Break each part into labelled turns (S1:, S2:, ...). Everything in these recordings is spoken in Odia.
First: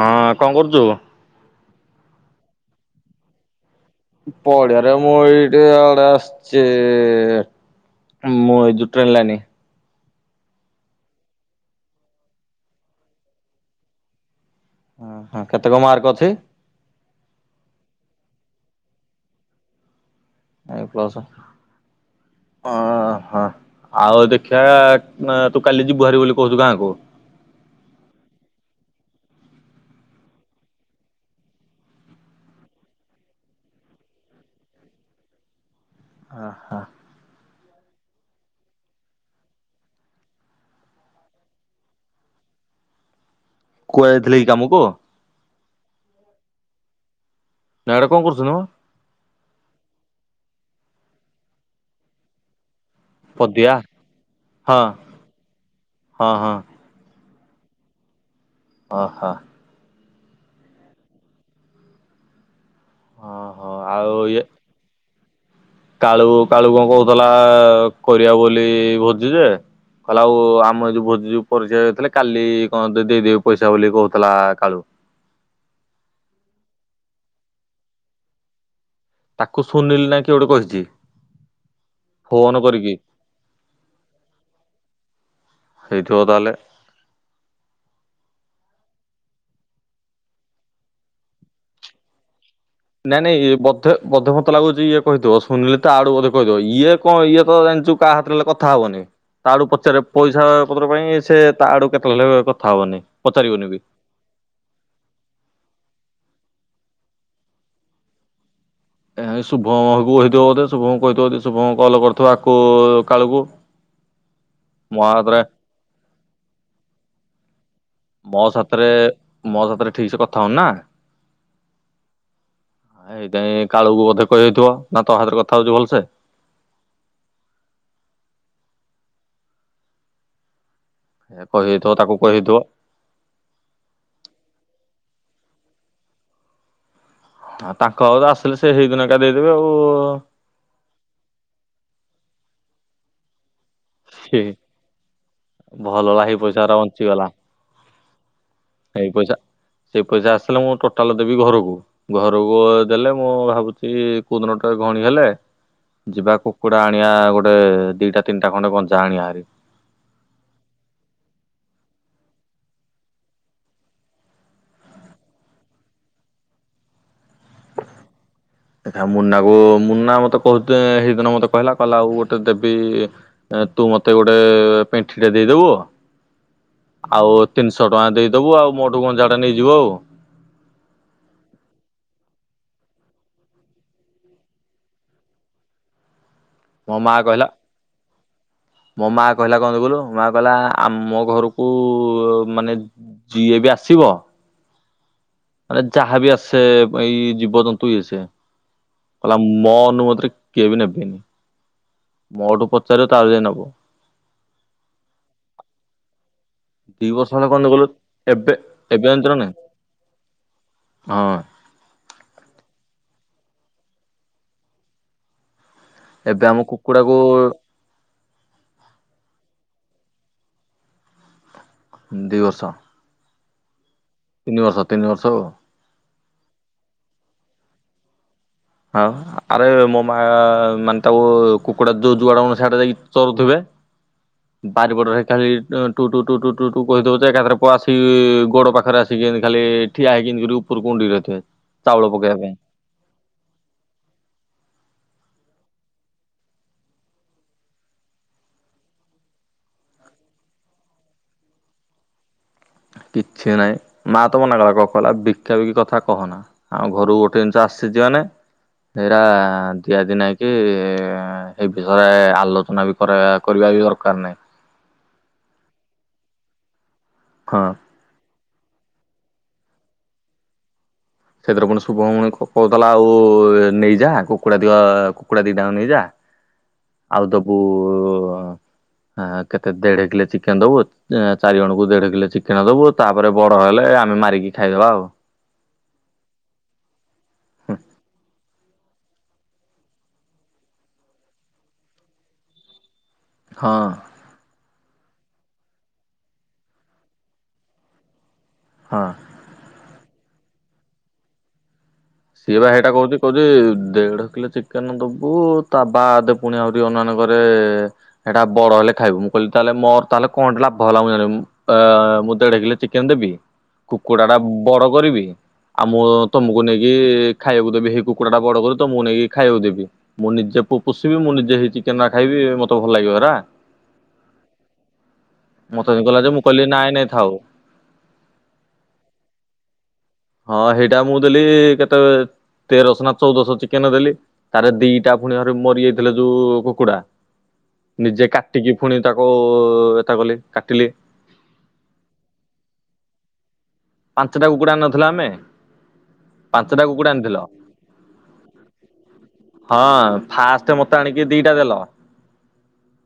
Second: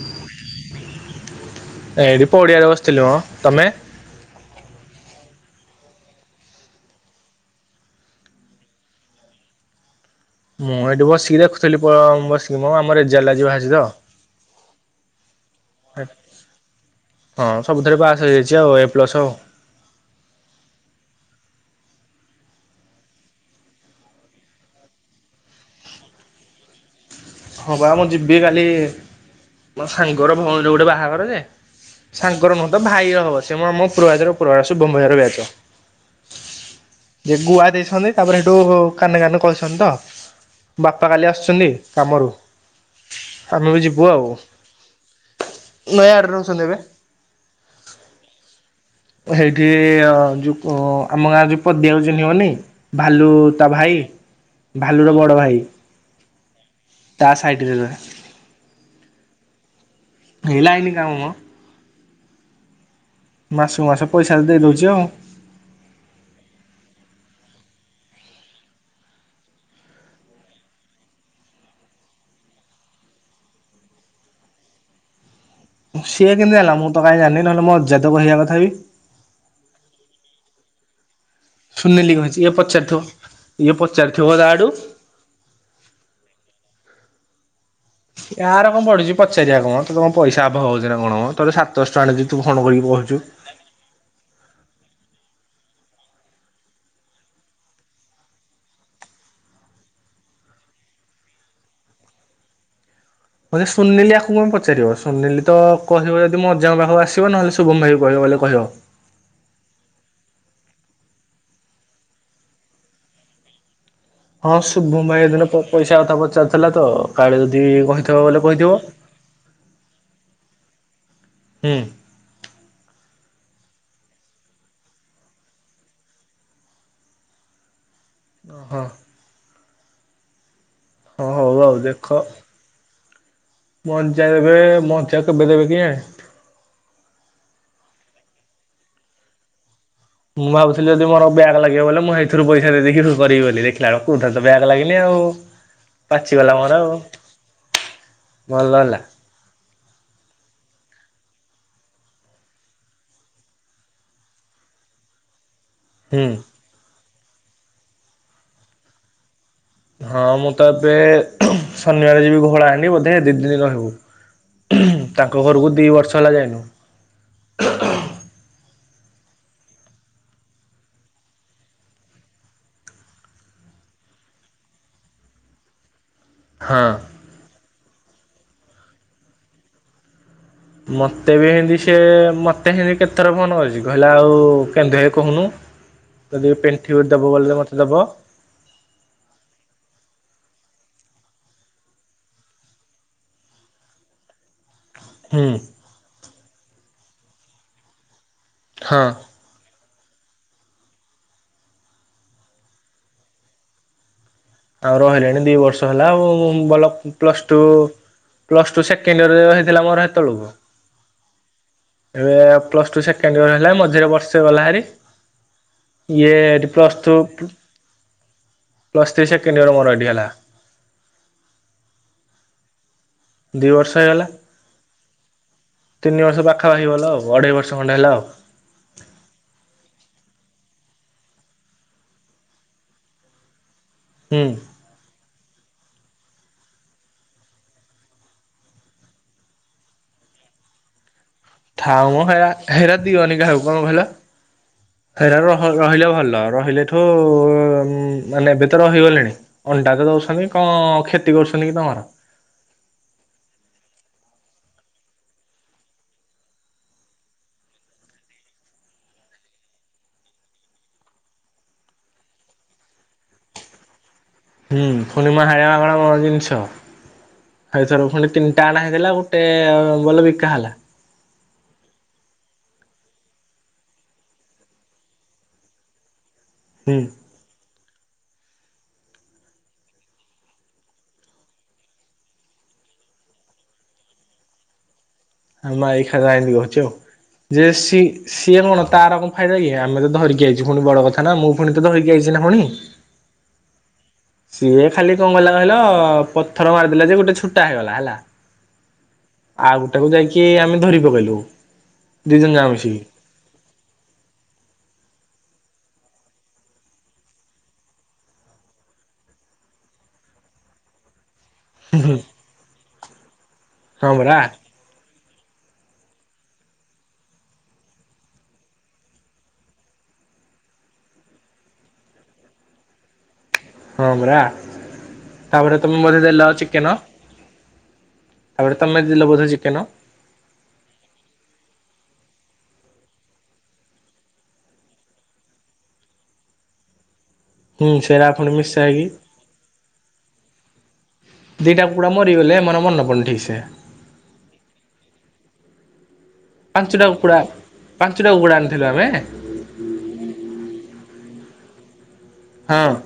S1: ହଁ କଣ କରୁଚୁ?
S2: ଏଇଟି ପଡ଼ିଆରେ ବସିଥିଲି ମ, ତମେ?
S1: ପଡିଆରେ, ମୁଁ ଏଇଟି ଇଆଡ଼େ ଆସଚି। ମୁଁ ଏ ଯୋଉ ଟ୍ରେନ୍ ଲାଇନ।
S2: ମୁଁ ଏଇଠି ବସିକି ଦେଖୁଥିଲି ପ ବସିକି ମ ଆମ ରେଜଲ୍ଟ ଆଜି ବାହାରିଚି ତ।
S1: ହଁ ହଁ କେତେ କଣ
S2: [unintelligible]
S1: ମାର୍କ ଅଛି
S2: ହଁ ସବୁଥିରେ ପାସ୍ ହେଇଯାଇଚି ଆଉ ଏ ପ୍ଲସ ଆଉ।
S1: ଏ ପ୍ଲସ୍, ହଁ, ହଁ। ଆଉ ଦେଖିଆ ଅଁ ତୁ କାଲି ଯିବୁ ହାରି ବୋଲି କହୁଚୁ ଗାଁକୁ।
S2: ହଁ ପା ମୁଁ ଯିବି କାଲି ମୋ ସାଙ୍ଗର ଭଉଣୀର ଗୋଟେ ବାହାଘର ଯେ। ସାଙ୍ଗର ନୁହଁ ତ ଭାଇର ହବ, ସେ ମୋର ମୋ ପ୍ରୟାଜର ପ୍ରୟା ଶୁଭମ୍ ଭାଇ ହର ବ୍ୟାଚ୍।
S1: ଅ, ହ।
S2: ଯେ ଗୁଆ ଦେଇଛନ୍ତି ତାପରେ ହେଟୁ କାନେ କାନେ କହିଛନ୍ତି ତ। ବାପା କାଲି ଆସୁଛନ୍ତି କାମରୁ। ଆମେ ବି ଯିବୁ
S1: କୁଆଡେ
S2: ଆଉ,
S1: ଯାଇଥିଲେ କି କାମକୁ
S2: ନୟାଗଡ଼ରେ ରହୁଛନ୍ତି ଏବେ।
S1: ସିଆଡ଼େ କଣ କରୁଚନ୍ତି ମ?
S2: ହେଇଠି ଅ ଯୋଉ ଆମ ଗାଁ ଯୋଉ ପଦିଆ କୁ ଚିଁହିବନି ଭାଲୁ ତା
S1: ପଦିଆ
S2: ଭାଇ
S1: ହଁ
S2: ଭାଲୁର ବଡ଼ ଭାଇ।
S1: ହଁ ହଁ।
S2: ତା ସାଇଡି ରେ ରହେ।
S1: ଅ ହ।
S2: ହେଇ ଲାଇନ କାମ ମ।
S1: ଓହୋ
S2: ମାସକୁ ମାସ
S1: ଆଉ
S2: ପଇସା
S1: ଇଏ
S2: ଦେଇ ଦଉଚି ଆଉ।
S1: କାଳୁ କାଳୁ କଣ କହୁଥଲା କରିଆ ବୋଲି ଭୋଜି ଯେ କହିଲା ଆଉ ଆମ ଯୋଉ ଭୋଜି ଯୋଉ [unintelligible] ହେଇଥିଲେ କାଲି କଣ ଦେଇଦେବି ପଇସା ବୋଲି କହୁଥିଲା କାଳୁ।
S2: ସିଏ କେମନ୍ତି ଜାଣିଲା ମୁଁ ତ କାହିଁ ଜାଣିନି ନହେଲେ ମ ଅଜାତ କହିବା କଥା ବିି
S1: ତାକୁ ଶୁନିଲି ନା କି ଗୋଟେ କହିଛି।
S2: ସୁନିଲିି କହିଛି ଇଏ
S1: ଫୋନ କରିକି
S2: ପଚାରୁଥିବ ଇଏ ପଚାରିଥିବ ଆଡୁ
S1: ହେଇଥିବ ତାହେଲେ।
S2: କା ର କଣ ପଢୁଛି ପଚାରିିବା କଣ ତମ ପଇସା ଅଭାବ ହଉଛି ନା କଣ ମ ତୋର ସାତଶ [unintelligible] କରିବୁ
S1: ନାଇଁ ନାଇଁ ଇଏ ବ ତେ ମତେ ମତେ ଲାଗୁଚି ଇଏ କହିଥିବ ଶୁନିଲି ତାଆଡୁ ବଧେ କହିଥିବ ଇଏ କଣ ଇଏ ତ ଜାଣିଛୁ କା ହାତ [unintelligible] କଥା ହବନି। ତା ଆଡୁ ପଚାରେ ପଇସା ପତ୍ର ପାଇଁ ସେ ତା ଆଡୁ କେତେବେଳେ କଥା ହବନି। ପଚାରିବନି
S2: ବଧେ
S1: ବି।
S2: ସୁୁନିଲି ଆକୁ କଣ ପଚାରିବ ସୁ ସୁନିଲି ତ କହିବ ଯଦି ମୋ ଅଜାଙ୍କ ପାଖକୁ ଆସିବ ନହେଲେ ଶୁଭମ ଭାଇକୁ କହିବ ବୋଲେ କହିବ।
S1: ଏ ଶୁଭମକୁ କହିଥିବ ବୋଧେ ଶୁଭମଙ୍କୁ କହିଥିବ ଯଦି ଶୁଭମଙ୍କ କଲ୍ କରିଥିବ ଆକୁ କାଳୁକୁ।
S2: ହଁ ଶୁଭୁମ
S1: ମୋ
S2: ଭାଇ ହେ
S1: ହାତରେ
S2: ଦିନ ପ ପଇସା କଥା ପଚାରୁ ଥିଲା ତ କାଳେ ଯଦି କହି
S1: ମୋ ସାଥିରେ ମୋ ସାଥିରେ ଠିକ ସେ କଥା ହଉନି ନା।
S2: ହୁଁ
S1: ଆ ହେଇଥିପାଇଁ କାଳୁକୁ ବୋଧେ କହିଦେଇଥିବ ନା ତୋ ହାତରେ କଥା ହଉଛି ଭଲସେ।
S2: ଓହୋ ହଁ
S1: ଏ
S2: ହଉ ଆଉ
S1: କହିଦେଇଥିବ ତାକୁ
S2: ଦେଖ।
S1: କହିଦେଇଥିବ
S2: ମଞ୍ଚା ଦେବେ ମଞ୍ଚା କେବେ ଦେବେ କି ଆଁ?
S1: ଆଉ ତାଙ୍କ ଆଉ ଆସିଲେ ସେ ହେଇ ଦିନଟା ଦେଇଦେବେ ଆଉ।
S2: ମୁଁ ଭାବୁଥିଲି ଯଦି ମୋର [unintelligible] ଲାଗିବ ବୋଲେ ମୁଁ ହେଇଥିରୁ ପଇସା ଦେଇ ଦେଇକି କରିବି ବୋଲି ଦେ ତାର କଉଥରେ
S1: ହେ
S2: ତ ବ୍ୟାଗ ଲାଗିନି ଆଉ
S1: ଭଲ ହେଲା ହେଇ
S2: ପାଚିଗଲା
S1: ପଇସା ଗୁରା
S2: ମୋର ଆଉ।
S1: ବଞ୍ଚିଗଲା
S2: ଭଲ ହେଲା।
S1: ହେଇ ପଇସା ସେଇ ପଇସା ଆସିଲେ ମୁଁ ଟୋଟାଲ ଦେବି ଘରକୁ। ଘରକୁ ଦେଲେ ମୁଁ ଭାବୁଚି କୋଉଦିନଟା ଘଣୀ ହେଲେ।
S2: ହୁଁ।
S1: ଯିବା କୁକୁଡ଼ା ଆଣିବା ଗୋଟେ ଦିଟା ତିନିଟା ଖଣ୍ଡେ ଗଞ୍ଚା ଆଣିବା ହାରି।
S2: ହଁ ମୁଁ ତ ଏବେ ଶନିବାରେ ଯିବି ଘୋଡ଼ା ଆଣିବି ବୋଧେ ଦି ଦିନି ରହିବୁ। ତାଙ୍କ ଘରକୁ ଦି ବର୍ଷ ହେଲା ଯାଇନୁ।
S1: [unintelligible] ମୁନା କୁ ମୁନା ମତେ କହୁଥେ ହେଇଦିନ ମତେ କହିଲା କହିଲା ଆଉ ଗୋଟେ ଦେବି ତୁ ମତେ ଗୋଟେ ପେଣ୍ଠି ଟେ ଦେଇଦବୁ।
S2: ହଁ।
S1: ଆଉ ତିନିଶ ଟଙ୍କା ଦେଇଦବୁ ଆଉ ମୋଠୁ ଗଞ୍ଜା ଟେ ନେଇଯିବ ଆଉ।
S2: ମତେ ବି ହିନ୍ଦୀ ସେ ମତେ ହିନ୍ଦୀ କେତେଥର ଫୋନ କରିଚି କହିଲା ଆଉ [unintelligible] କହୁନୁ। ଯଦି
S1: ମୋ
S2: ପେଣ୍ଠି
S1: ମା
S2: ଦବ
S1: କହିଲା
S2: ବଲେ ଦ ମତେ ଦବ।
S1: ମୋ ମା କହିଲା କଣ [unintelligible] ମା କହିଲା ଆମ ଘରକୁ ମାନେ ଜିଏବି ଆସିବ
S2: ହୁଁ।
S1: ଏ ଯାହା ବି ଆସେ ଏଇ ଜୀବ ଜନ୍ତୁ ଇଏ ସିଏ
S2: ହଁ।
S1: ହେଲା ମୋ ଅନୁମତିରେ କିଏ ବି ନେବେନି ମୋଠୁ ପଚାରିବ ତାର ଯାଇ ନବ।
S2: ଆଉ ରହିଲେଣି ଦି ବର୍ଷ ହେଲା ଆଉ। ମୁଁ ଭଲ
S1: ଦି ବର୍ଷ ହେଲା
S2: ପ୍ଲସ ଟୁ
S1: କଣ କହିଲୁ ଏବେ
S2: ପ୍ଲସ ଟୁ
S1: ଏବେ ଜାଣିଛୁ ନା
S2: ସେକେଣ୍ଡଇଅର
S1: ନାଇଁ
S2: ହେଇଥିଲା ମୋର ହେତବେଳକୁ
S1: ହଁ।
S2: ଏବେ ପ୍ଲସ ଟୁ ସେକେଣ୍ଡ ଇୟର ହେଲା ମଝିରେ ବର୍ଷେ ଗଲା ହାରି ଇଏ
S1: ଏବେ ଆମ
S2: ଏଠି ପ୍ଲସ୍
S1: କୁକୁଡାକୁ
S2: ଟୁ [unintelligible] ସେକେଣ୍ଡଇଅର ମୋର ଏଇଡି ହେଲା।
S1: ହୁଁ ଦି ବର୍ଷ।
S2: ଦି ବର୍ଷ ହେଇଗଲା
S1: ତିନ ବର୍ଷ ତିନ ବର୍ଷ ହଉ।
S2: ତିନି ବର୍ଷ ପାଖାପାଖି ହେଇଗଲା ଆଉ ଅଢେଇ ବର୍ଷ ଖଣ୍ଡେ ହେଲା ଆଉ।
S1: ହଁ ଆରେ ମୋ ମା ମାନେ ତାକୁ କୁକୁଡ଼ା ଯୋଉ ଯୁଆଡେ ମନ ସେଇଆଡେ ଯାଇକି ଚରୁଥିବେ [inaudible]
S2: ହୁଁ।
S1: ବାରିପଟରେ ଖାଲି ଟୁ ଟୁ ଟୁ ଟୁ ଟୁ କହିଦେବ ଯେ ଏକାଥରେ ପ ଆସ ଗୋଡ଼ ପାଖରେ ଆସିକି ଏମିତି ଖାଲି ଠିଆ ହେଇକିନି କରି ଉପର ଉଣ୍ଡଡି କି ରହିଥିବେ। ଚାଉଳ
S2: ଥାଉ ମଁ
S1: ପକେଇବା
S2: ହେଇରା
S1: ପାଇଁ
S2: ହେଇରା ଦିଅନି କାହାକୁ କଣ କହିଲ ହେରା ରହ ରହିଲା ଭଲ ରହିଲେଠୁ ମାନେ ଏବେ ତ ରହିଗଲେଣି। ଅଣ୍ଡା ତ ଦଉଛନ୍ତି କଣ କ୍ଷତି କରୁଛନ୍ତି କି ତମର।
S1: କିଛି ନାହିଁ ମା ତ ମନା କଲା କ କହଲା ବିକ୍ଷାବିକ୍ କଥା କହନା। ଆଉ ଘରୁକୁ ଗୋଟେ ଜିନିଷ ଆସିଛି ଯିବ ମାନେ ଏଇରା ଦିଆଦି ନାହିଁ କି ଏ ବିଷୟରେ ଆଲୋଚନା ବି କରେଇବା କରିବା ବି ଦରକାର ନାହିଁ।
S2: ହୁଁ ଫୁଣି [unintelligible] ଜିନିଷ।
S1: ହଁ।
S2: [unintelligible] ଖଣ୍ଡେ ତିନିଟା ଅଣହେଇଥିଲା ଗୋଟେ ବଲ ବିକା ହେଲା।
S1: ସେଥିରେ ପୁଣି ଶୁଭମଣି କହୁଥିଲା ଆଉ ନେଇଯା କୁକୁଡ଼ା ଦ କୁକୁଡ଼ା ଦିଇଟା ନେଇଯା।
S2: ହୁଁ।
S1: ଆଉ ଦେବୁ ଉ ଆଁ କେତେ ଦେଢ କିଲେ ଚିକେନ ଦବୁ ଚାରି ଜଣଙ୍କୁ ଦେଢ କିଲେ ଚିକେନ ଦବୁ ତାପରେ ବଡ ହେଲେ ଆମେ ମାରିକି ଖାଇଦବା ଆଉ।
S2: ଆ ମାରି ଖାଇଦେବା ଏମିତି କହୁଛି ଆଉ ଯେ ସିଏ ସିଏ କଣ ତାର କ ଫାଇଦା କି ଆମେ ତ ଧରିକି ଆଇଚୁ ଫୁଣି ବଡ କଥା ନା ମୁଁ ଫୁଣି ତ ଧରିକି ଆଇଛିନା ଫୁଣି।
S1: ହଁ।
S2: ସିଏ ଖାଲି କଣ କହିଲା କହିଲ ପଥର ମାରିଦେଲା ଯେ ଗୋଟେ ଛୋଟା ହେଇଗଲା ହେଲା।
S1: ହଁ।
S2: ଆଉ ଗୋଟାକୁ ଯାଇକି ଆମେ ଧରି ପକେଇଲୁ। ଦି ଜଣ
S1: ସିଏ
S2: ଯାକ
S1: ବା ହେଇଟା
S2: ମିଶିକି
S1: କହୁଚି କହୁଜି ଦେଢ କିଲୋ ଚିକେନ ଦବୁ ତା ବାଦ ପୁଣି ଆହୁରି ଅନୁମାନ କରେ ହେଟା ବଡ ହେଲେ ଖାଇବୁ ମୁଁ କହିଲି ତାହେ ମୋର ତାହେଲେ କଣ ଲାଭ ହେଲା ମୁଁ ଜାଣି ଅ ମୁଁ ଦେଢ଼କିଲେ ଚିକେନ ଦେବି
S2: ହଁ
S1: କୁକୁଡା ଡା
S2: ପରା।
S1: ବଡ କରିବି ଆଉ ମୁଁ ତମକୁ ନେଇ କି ଖାଇବାକୁ ଦେବି ହେଇ କୁକୁଡ଼ା ଟା ବଡ କରି ତ ମୁଁ ନେଇକି ଖାଇବାକୁ ଦେବି। ମୁଁ ନିଜେ ପୋ ପୋଷିବି ମୁଁ ନିଜେ ହେଇ ଚିକେନ ଆ ଖାଇବି ମତେ ଭଲ୍ ଲାଗିବ ହେରା।
S2: ହଁ ପରା ତାପରେ
S1: ମତେ
S2: ତମେ
S1: ଯାଇଁ
S2: ବୋଧେ
S1: କଇଲା ଯେ
S2: ଦେଲ
S1: ମୁଁ କଇଲି ନାଇଁ ନାଇଁ ଥାଉ।
S2: ତାପଡେ ତମେ ଦିିଲ ବୋଧେ ଚିକେନ।
S1: ହଁ ହେଇଟା ମୁଁ ଦେଲି କେତେ ତେରଶ ନା ଚଉଦଶ ଚିକେନ ଦେଲି। ତାରେ ଦିଟା ପୁଣି ଘରେ ମରି ଯାଇଥିଲେ ଯୋଉ କୁକୁଡା।
S2: ହୁଁ ସେରା
S1: ନିଜେ
S2: ପୁଣି
S1: କାଟିକି
S2: ମିଶା
S1: ଫୁଣି
S2: ହେଇକି
S1: ତାକୁ ଏତା କଲି କାଟିଲି।
S2: ଦିଟା କୁକୁଡ଼ା ମରିଗଲେ ମୋର ମନ ପଡୁନି ଠିକ୍ ସେ।
S1: ପାଞ୍ଚେଟା କୁକୁଡ଼ା ଆନ୍ ନଥିଲେ ଆମେ। ପାଞ୍ଚଟା
S2: ପାଞ୍ଚେଟା
S1: କୁକୁଡା ଆଣିଥିଲ
S2: କୁକୁଡ଼ା ପାଞ୍ଚେଟା କୁକୁଡ଼ା ଆଣିଥିଲୁ ଆମେ।
S1: ହଁଅଁ, ଫାଷ୍ଟେ ମତେ ଆଣିକି ଦିଟା ଦେଲ।
S2: ହଁଅଁ।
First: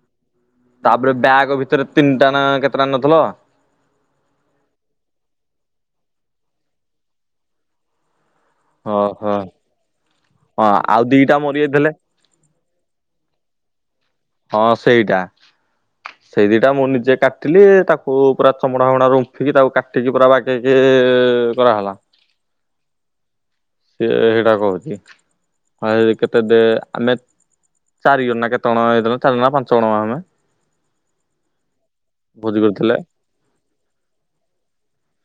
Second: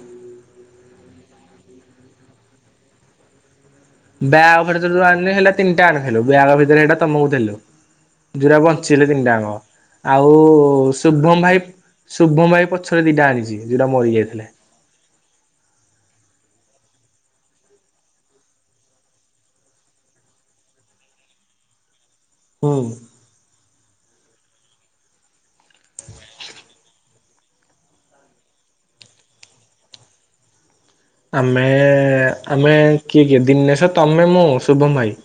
S1: ତାପେରେ ବ୍ୟାଗ୍ ଭିତେରେ ତିନଟା କେତେ ଟା ଆଣ୍ ନଥେଲ।
S2: ବ୍ୟାଗ୍ ଭିତୁରୁ ଆଣିଲି ହେଲେ ତିନଟା ଆଣିଥିଲୁ ବ୍ୟାଗ୍ ଭିତରେ ହେଟା ତମୁକୁ ଦେଲୁ। ଝୁରା ବଞ୍ଚିଲେ ତିନଟା
S1: ଓହୋ।
S2: ଆଙ୍କ ଆଉ
S1: ହଁ
S2: ଉ
S1: ଆଉ ଦିଟା
S2: ଶୁଭମ୍ ଭାଇ
S1: ମରିଯାଇଥିଲେ
S2: ଶୁଭମ୍ ଭାଇ ପଛରେ ଦିଟା ଆଣିଚି ଯୁରା ମରି ଯାଇଥିଲେ।
S1: ହଁ ସେଇଟା। ସେଇ ଦିଟା ମୁଁ ନିଜେ କାଟିଲି। ତାକୁ ପୁରା ଥୋମଣା ହୋମଣା ରୁମ୍ଫିକି ତାକୁ କାଟିକି ପୁରା ବା ସେଯେ କରାହେଲା।
S2: ଓଃ।
S1: ସିଏ ହେଇଟା କୋହୁଚି, ଆ ଏ କେତେ ଦେ ଆମେ ଚାରିଗନ ନା କେତଗଣ ଆଇଥେଲ ଚାରନା ପାଞ୍ଚଜଣ ଆମେ।
S2: ଆମେ
S1: ଭୋଜି
S2: ଆମେ
S1: କରିଥିଲେ।
S2: କିଏ କିଏ ଦିନେଶ ତମେ ମୁଁ ଶୁଭମ୍ ଭାଇ।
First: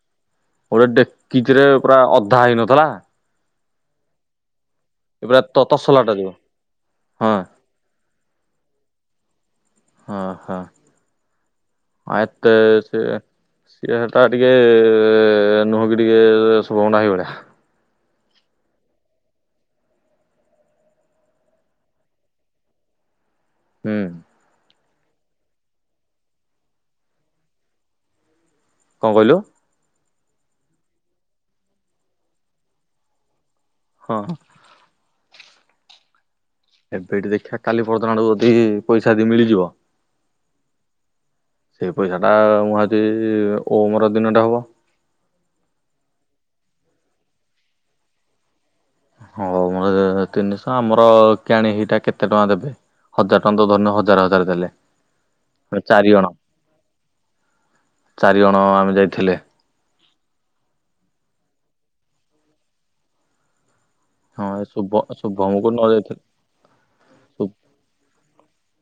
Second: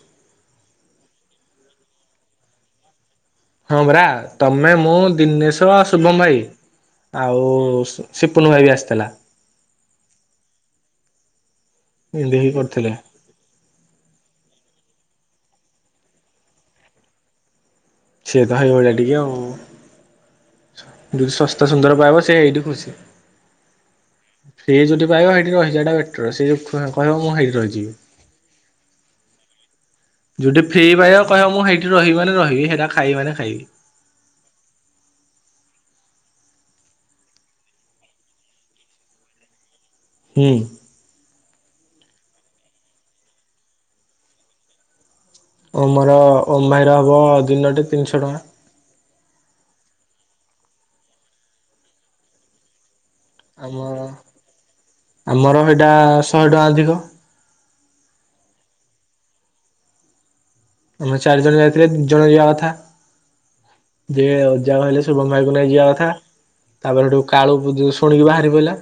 S1: ଗୋଟେ ଡେକିଚିରେ ପୁରା ଅଧା ହେଇନଥେଲା।
S2: ହଁ ବରା ତମେ ମୁଁ
S1: ଏ ପୁରା ତ
S2: ଦିନେଶ,
S1: ତସଲା ଟା
S2: ଶୁଭମ
S1: ଯୋଉ
S2: ଭାଇ
S1: ହଁ।
S2: ଆଉ ସିପୁନୁ ଭାଇ ବି ଆସଥେଲା।
S1: ହଁ ହଁ। ଆଏ
S2: ଏମିତି
S1: ତେ
S2: ହେଇକି କରିଥିଲେ।
S1: ସିଏ ଟିକେ ହେଟା ଟିକେ ଏ ଏ ନୁହଁକି ଟିକେ ଶୁଭମ୍ ନାଇଁ ଭଳିଆ।
S2: ସିଏ ତ ହେଇ ଭଳିଆ ଟିକେ ଆଉ। ଯେଦି ଶସ୍ତା ସୁନ୍ଦର ପାଇବ ସେ ଏଇଠି ଖୁସି।
S1: ହୁଁଉଁ।
S2: ସିଏ ଯୋଉଠି ପାଇବା ହେଠି ରହି ଯିବାଟା ବେଟର ସିଏ ଯୋଉ କହି କହିବ ମୁଁ ହେଇଟି ରହିଯିବି।
S1: କଁ କଇଲୁ?
S2: ଯୋଉଠି ଫ୍ରି ପାଇଆ କହିଅ ମୁଁ ହେଇଠି ରିହିବି ମାନେ ରହିବି ହେଟା ଖାଇବି ମାନେ ଖାଇବି।
S1: ହଁ। ଏବେ ଏଠି ଦେଖିଆ କାଲି ପର୍ଦିନ ଆଡୁକୁ ଅଦି ପଇସା ଏଦି ମିଳିଯିବ।
S2: ହୁଁଉଁ।
S1: ସେଇ ପଇସାଟା ମୁଁ ଆଜି ଓମର ଦିନଟା ହବ।
S2: ଓମ୍ ର ଓମ ଭାଇର ହବ ଦିନଟେ ତିନଶ ଟଙ୍କା।
S1: ହୋଉ ମୁଁ ଦେଇ ଥିଲି ତିନିଶ। ମୋର କିଆଣି ହେଇଟା କେତେ ଟଙ୍କା ଦେବେ? ହଜାର୍ ଟଙ୍କା ତ
S2: ଆମ
S1: ଧରିନିଅ ହଜାର ହଜାରେ ଦେଲେ।
S2: ଆମର ସେଇଟା
S1: ଚାରି ଜଣ
S2: ଶହେ ଟଙ୍କା ଅଧିକ।
S1: ଚାରିଜଣ ଆମେ ଯାଇଥିଲେ।
S2: ଆମେ ଚାରି ଜଣ ଯାଇଥିଲେ, ଦି ଜଣ ଯିବା କଥା। ଯିଏ
S1: ହଁ
S2: ଅଜା
S1: ଶୁଭ
S2: କହିଲେ ଶଭମ୍ ଭାଇ କୁ ନେଇ
S1: ଶୁଭମକୁ ନ
S2: ଯିବା କଥା,
S1: ଯାଇଥିଲେ
S2: ତାପରେ ହେଠୁ କାଳୁ [unintelligible] ଶୁଣିକି ଭାଆରି ପଇଲା।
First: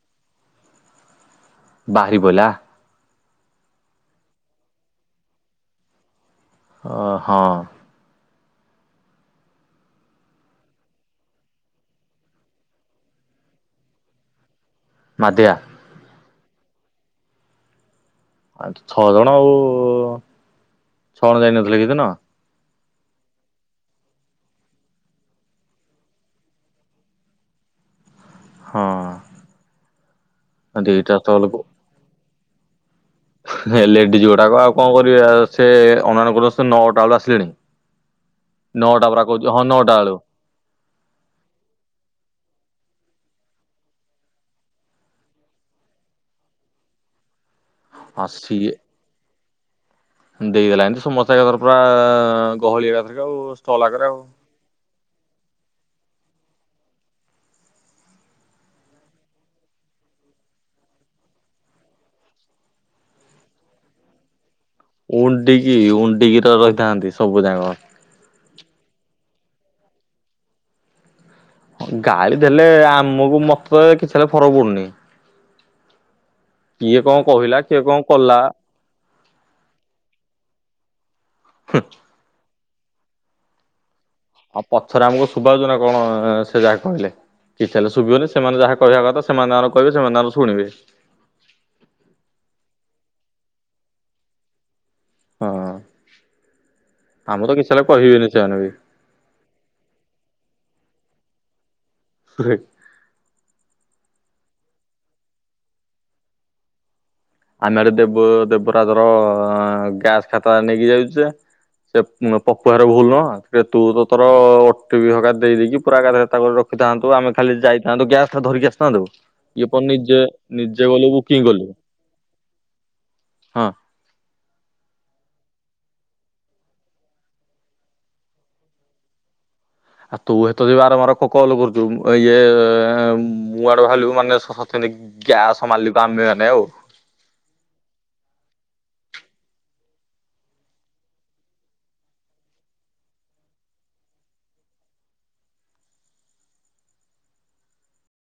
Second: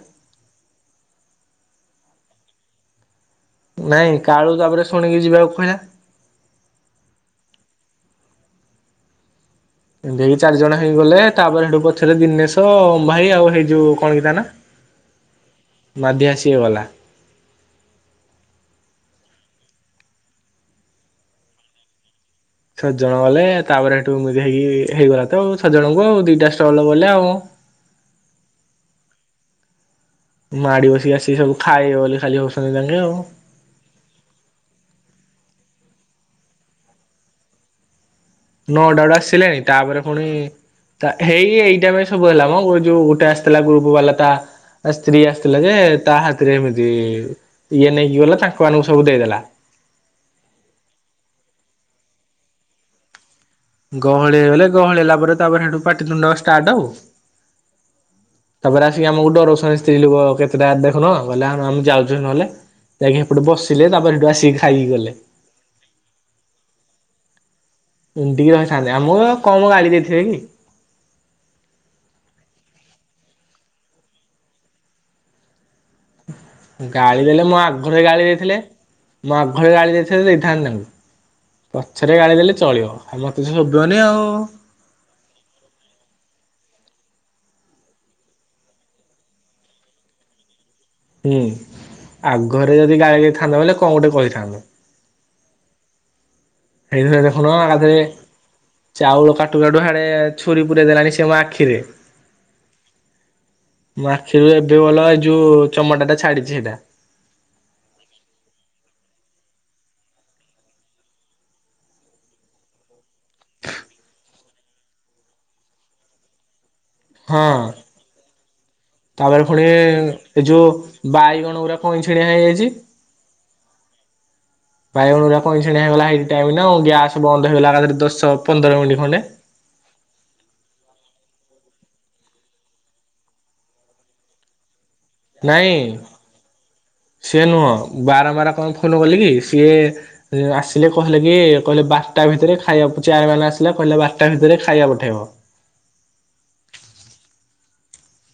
S1: ବାହାରି ପଇଲା।
S2: ନାଇଁ କାଳୁ ତାପରେ ଶୁଣିକି ଯିବାକୁ କହିଲା।
S1: ଅ ହଁ।
S2: ଦି ଚାରିଜଣ ହେଇଗଲେ ତାପରେ ସେଠୁ ପଛରେ ଦିନେଶ ଅମ୍ଭାଇ ଆଉ ହେଇ ଯୋଉ କଣ କି ତା ନା?
S1: ମାଧିଆ।
S2: ମାଧି ଆ ସିଏ ଗଲା।
S1: ଆ ଛ ଜଣ ଆଉ ଛଅ ଜଣ ଯାଇନଥିଲେ କି ହେ ଦିନ।
S2: ଛଅ ଜଣ ଗଲେ ତାପରେ ହେଠୁ ଯାଇକି ହେଇକି ହେଇଗଲା ତ ଆଉ ଛ ଜଣଙ୍କୁ ଆଉ ଦିଟା ଷ୍ଟଲ ଗଲେ ଆଉ।
S1: ହଁ।
S2: ମାଡି
S1: ଦିଟା
S2: ବସିକି ଆସି ସବୁ ଖାଏ ବୋଲି ଖାଲି ହଉଛନ୍ତି ତାଙ୍କେ ଆଉ।
S1: ଏ ଲେଡିଜି ଗୋଡ଼ାକ ଆଉ କଣ କରିବେ ସେ [unintelligible] ନଅଟା ବେଳୁ ଆସିଲେଣି। ନଅଟା
S2: ନଅଟାଟେ
S1: ପରା କହୁଛି
S2: ଆସିଲେଣି
S1: ହଁ ନଅଟା
S2: ତାପରେ
S1: ବେଳୁ
S2: ପୁଣି [unintelligible] ଏଇଟା ପାଇଁ ସବୁ ହେଲା ମ ଯୋଉ ଗୋଟେ ଆସିଥିଲା ଗ୍ରୁପ ବାଲା ତା ଆ ସ୍ତ୍ରୀ ଆସିଥିଲା ଯେ ତା ହାତରେ ଏମିତି ଇଏ ନେଇକି
S1: ହଁ
S2: ଗଲା ତାଙ୍କ
S1: ସିଏ
S2: ମାନଙ୍କୁ ସବୁ ଦେଇଦେଲା।
S1: ଦେଇଦେଲା ଏମିତି [unintelligible] ପୁରା ଗହଳି ଏକଥର ଆଉ। ଷ୍ଟଲ ଆଗରେ ଆଉ
S2: ଗହଳି ହେଇଗଲେ ଗହଳି ହେଲା ପରେ ତାପରେ ହେଟୁ ପାଟିିତୁଣ୍ଡ ଷ୍ଟାର୍ଟ ଆଉ। ତାପରେ ଆସିକି ଆମକୁ ଡରଉଛନ୍ତି ସ୍ତ୍ରୀ ଲୋକ କେତେଟା ଦେଖୁନ କହିଲେ ଆମେ ଆମେ ଯାଉଛୁ ନେହେଲେ। ଯାଇକି ହେପଟେ ବସିଲେ ତାପରେ ସେଠୁ ଆସିକି ଖାଇକି ଗଲେ।
S1: ଉଣ୍ଡିକି ଉଣ୍ଡିକି ର ରହିଥାନ୍ତି ସବୁ ଯାକ।
S2: ଏଣ୍ତିିକି ରହିଥାନ୍ତେ ଆମକୁ କମ ଗାଳି ଦେଇଥିବେ କି।
S1: ଗାଳି ଦେଲେ ଆମକୁ ମତେ କେତେବେଳେ ଫରକ ପଡୁନି। କିଏ କଣ
S2: ଗାଳି ଦେଲେ ମୋ
S1: କହିଲା କିଏ
S2: ଆଗରେ
S1: କଣ
S2: ଗାଳି
S1: କଲା
S2: ଦେଇଥିଲେ ମୋ ଆଗରେ ଗାଳି ଦେଇଥିଲେ ଦେଇଥାନ୍ତି ତାଙ୍କୁ। ପଛରେ ଗାଳି ଦେଲେ ଚଳିବ ଆଉ ମତେ ତ ଶୋଭିବନି ଆଉ।
S1: ଆଉ ପଛରେ ଆମକୁ ଶୁଭାଯାଉଚି ନା କଣ ସେ ଯାହା କହିଲେ। କିଛି ହେଲେ ଶୁଭିବନି ସେମାନେ ଯାହା କହିବା କଥା ସେମାନେ ଆଙ୍କର ଶୁଣିବେ।
S2: ହୁଁ ଆଗରେ ଯଦି ଗାଈ ଗ ଥାନ୍ତେ ବୋଇଲେ କଣ ଗୋଟେ କହିଥାନ୍ତେ।
S1: ହଁ
S2: ସେଇଥିରେ ଦେଖୁନ
S1: ଆମକୁ ତ କେତେବେଳେ
S2: ଏକାଥରେ
S1: କହିବେନି ସେମାନେ ବି
S2: ଚାଉଳ କାଟୁ କାଟୁ ହେଆଡେ ଛୁରୀ ପୁରେଇ ଦେଲାଣି ସେ ମୋ ଆଖିରେ।
S1: [unintelligible]
S2: ମୋ ଆଖିରୁ ଏବେ ଭଲ ଏଇ ଯୋଉ ଚମଡ଼ଟା ଛାଡିଛି ସେଇଟା।
S1: [unintelligible] ଦେବ ଦେବରାଜ ର ଗ୍ୟାସ ଖାତା ନେଇକି ଯାଉଛି ଯେ। ସେ ପପୁ ହାର ଭୁଲ ନୁହଁ ଟ ତୁ ତ ତୋର ଓଟି ବି ହକା ଦେଇେଇକି ପୁରା ଗାଧରେ ତା କରି ରଖିଥାନ୍ତୁ। ତ ଆମେ ଖାଲି
S2: ହଁ।
S1: ଯାଇଥାନ୍ତ ତ ଗ୍ୟାସ୍ ଟା ଧରିକି ଆସିଥାନ୍ତ
S2: ତାପରେ ପୁଣି
S1: ଇଏ ପ ନିଜେ ନିଜେ ଗଲୁ ବୁକିଂ କଲୁ।
S2: କଇଁ ଛିଡିଆ ହେଇଯାଇଛି।
S1: ହଁ।
S2: ବାଇଗଣ ଗୋରା କଇଛେଣିଆ ହେଗଲା ଟାଇଉ ଗ୍ୟାସ୍ ବନ୍ଦ ହେଇଗଲାରେ ଦଶ ପନ୍ଦର ମିନିଟ୍ ଖଣ୍ଡେ।
S1: ଆଉ ତୁ ଏତ ଯ ବାରମ୍ବାର କଲ୍ କରୁଛୁ ଏଇ ମୁଁ [unintelligible] ଭାବଲିବୁ ମାନେ ଗ୍ୟାସ୍
S2: ନାଇଁ
S1: ମାଲିକ ଆମେ ମାନେ ଆଉ।
S2: ସିଏ ନୁହଁ ବାରମ୍ବାର କଣ ଫୋନ କଲି କି ସିଏ ସେ ଆସିଲେ କହିଲେ କି କହିଲେ ବାରଟା ଭିତରେ ଖାଇବା ଚାରି ମାନେ ଆସିଲା କହିଲେ ବାରଟା ଭିତରେ ଖାଇବା ପଠେଇବ।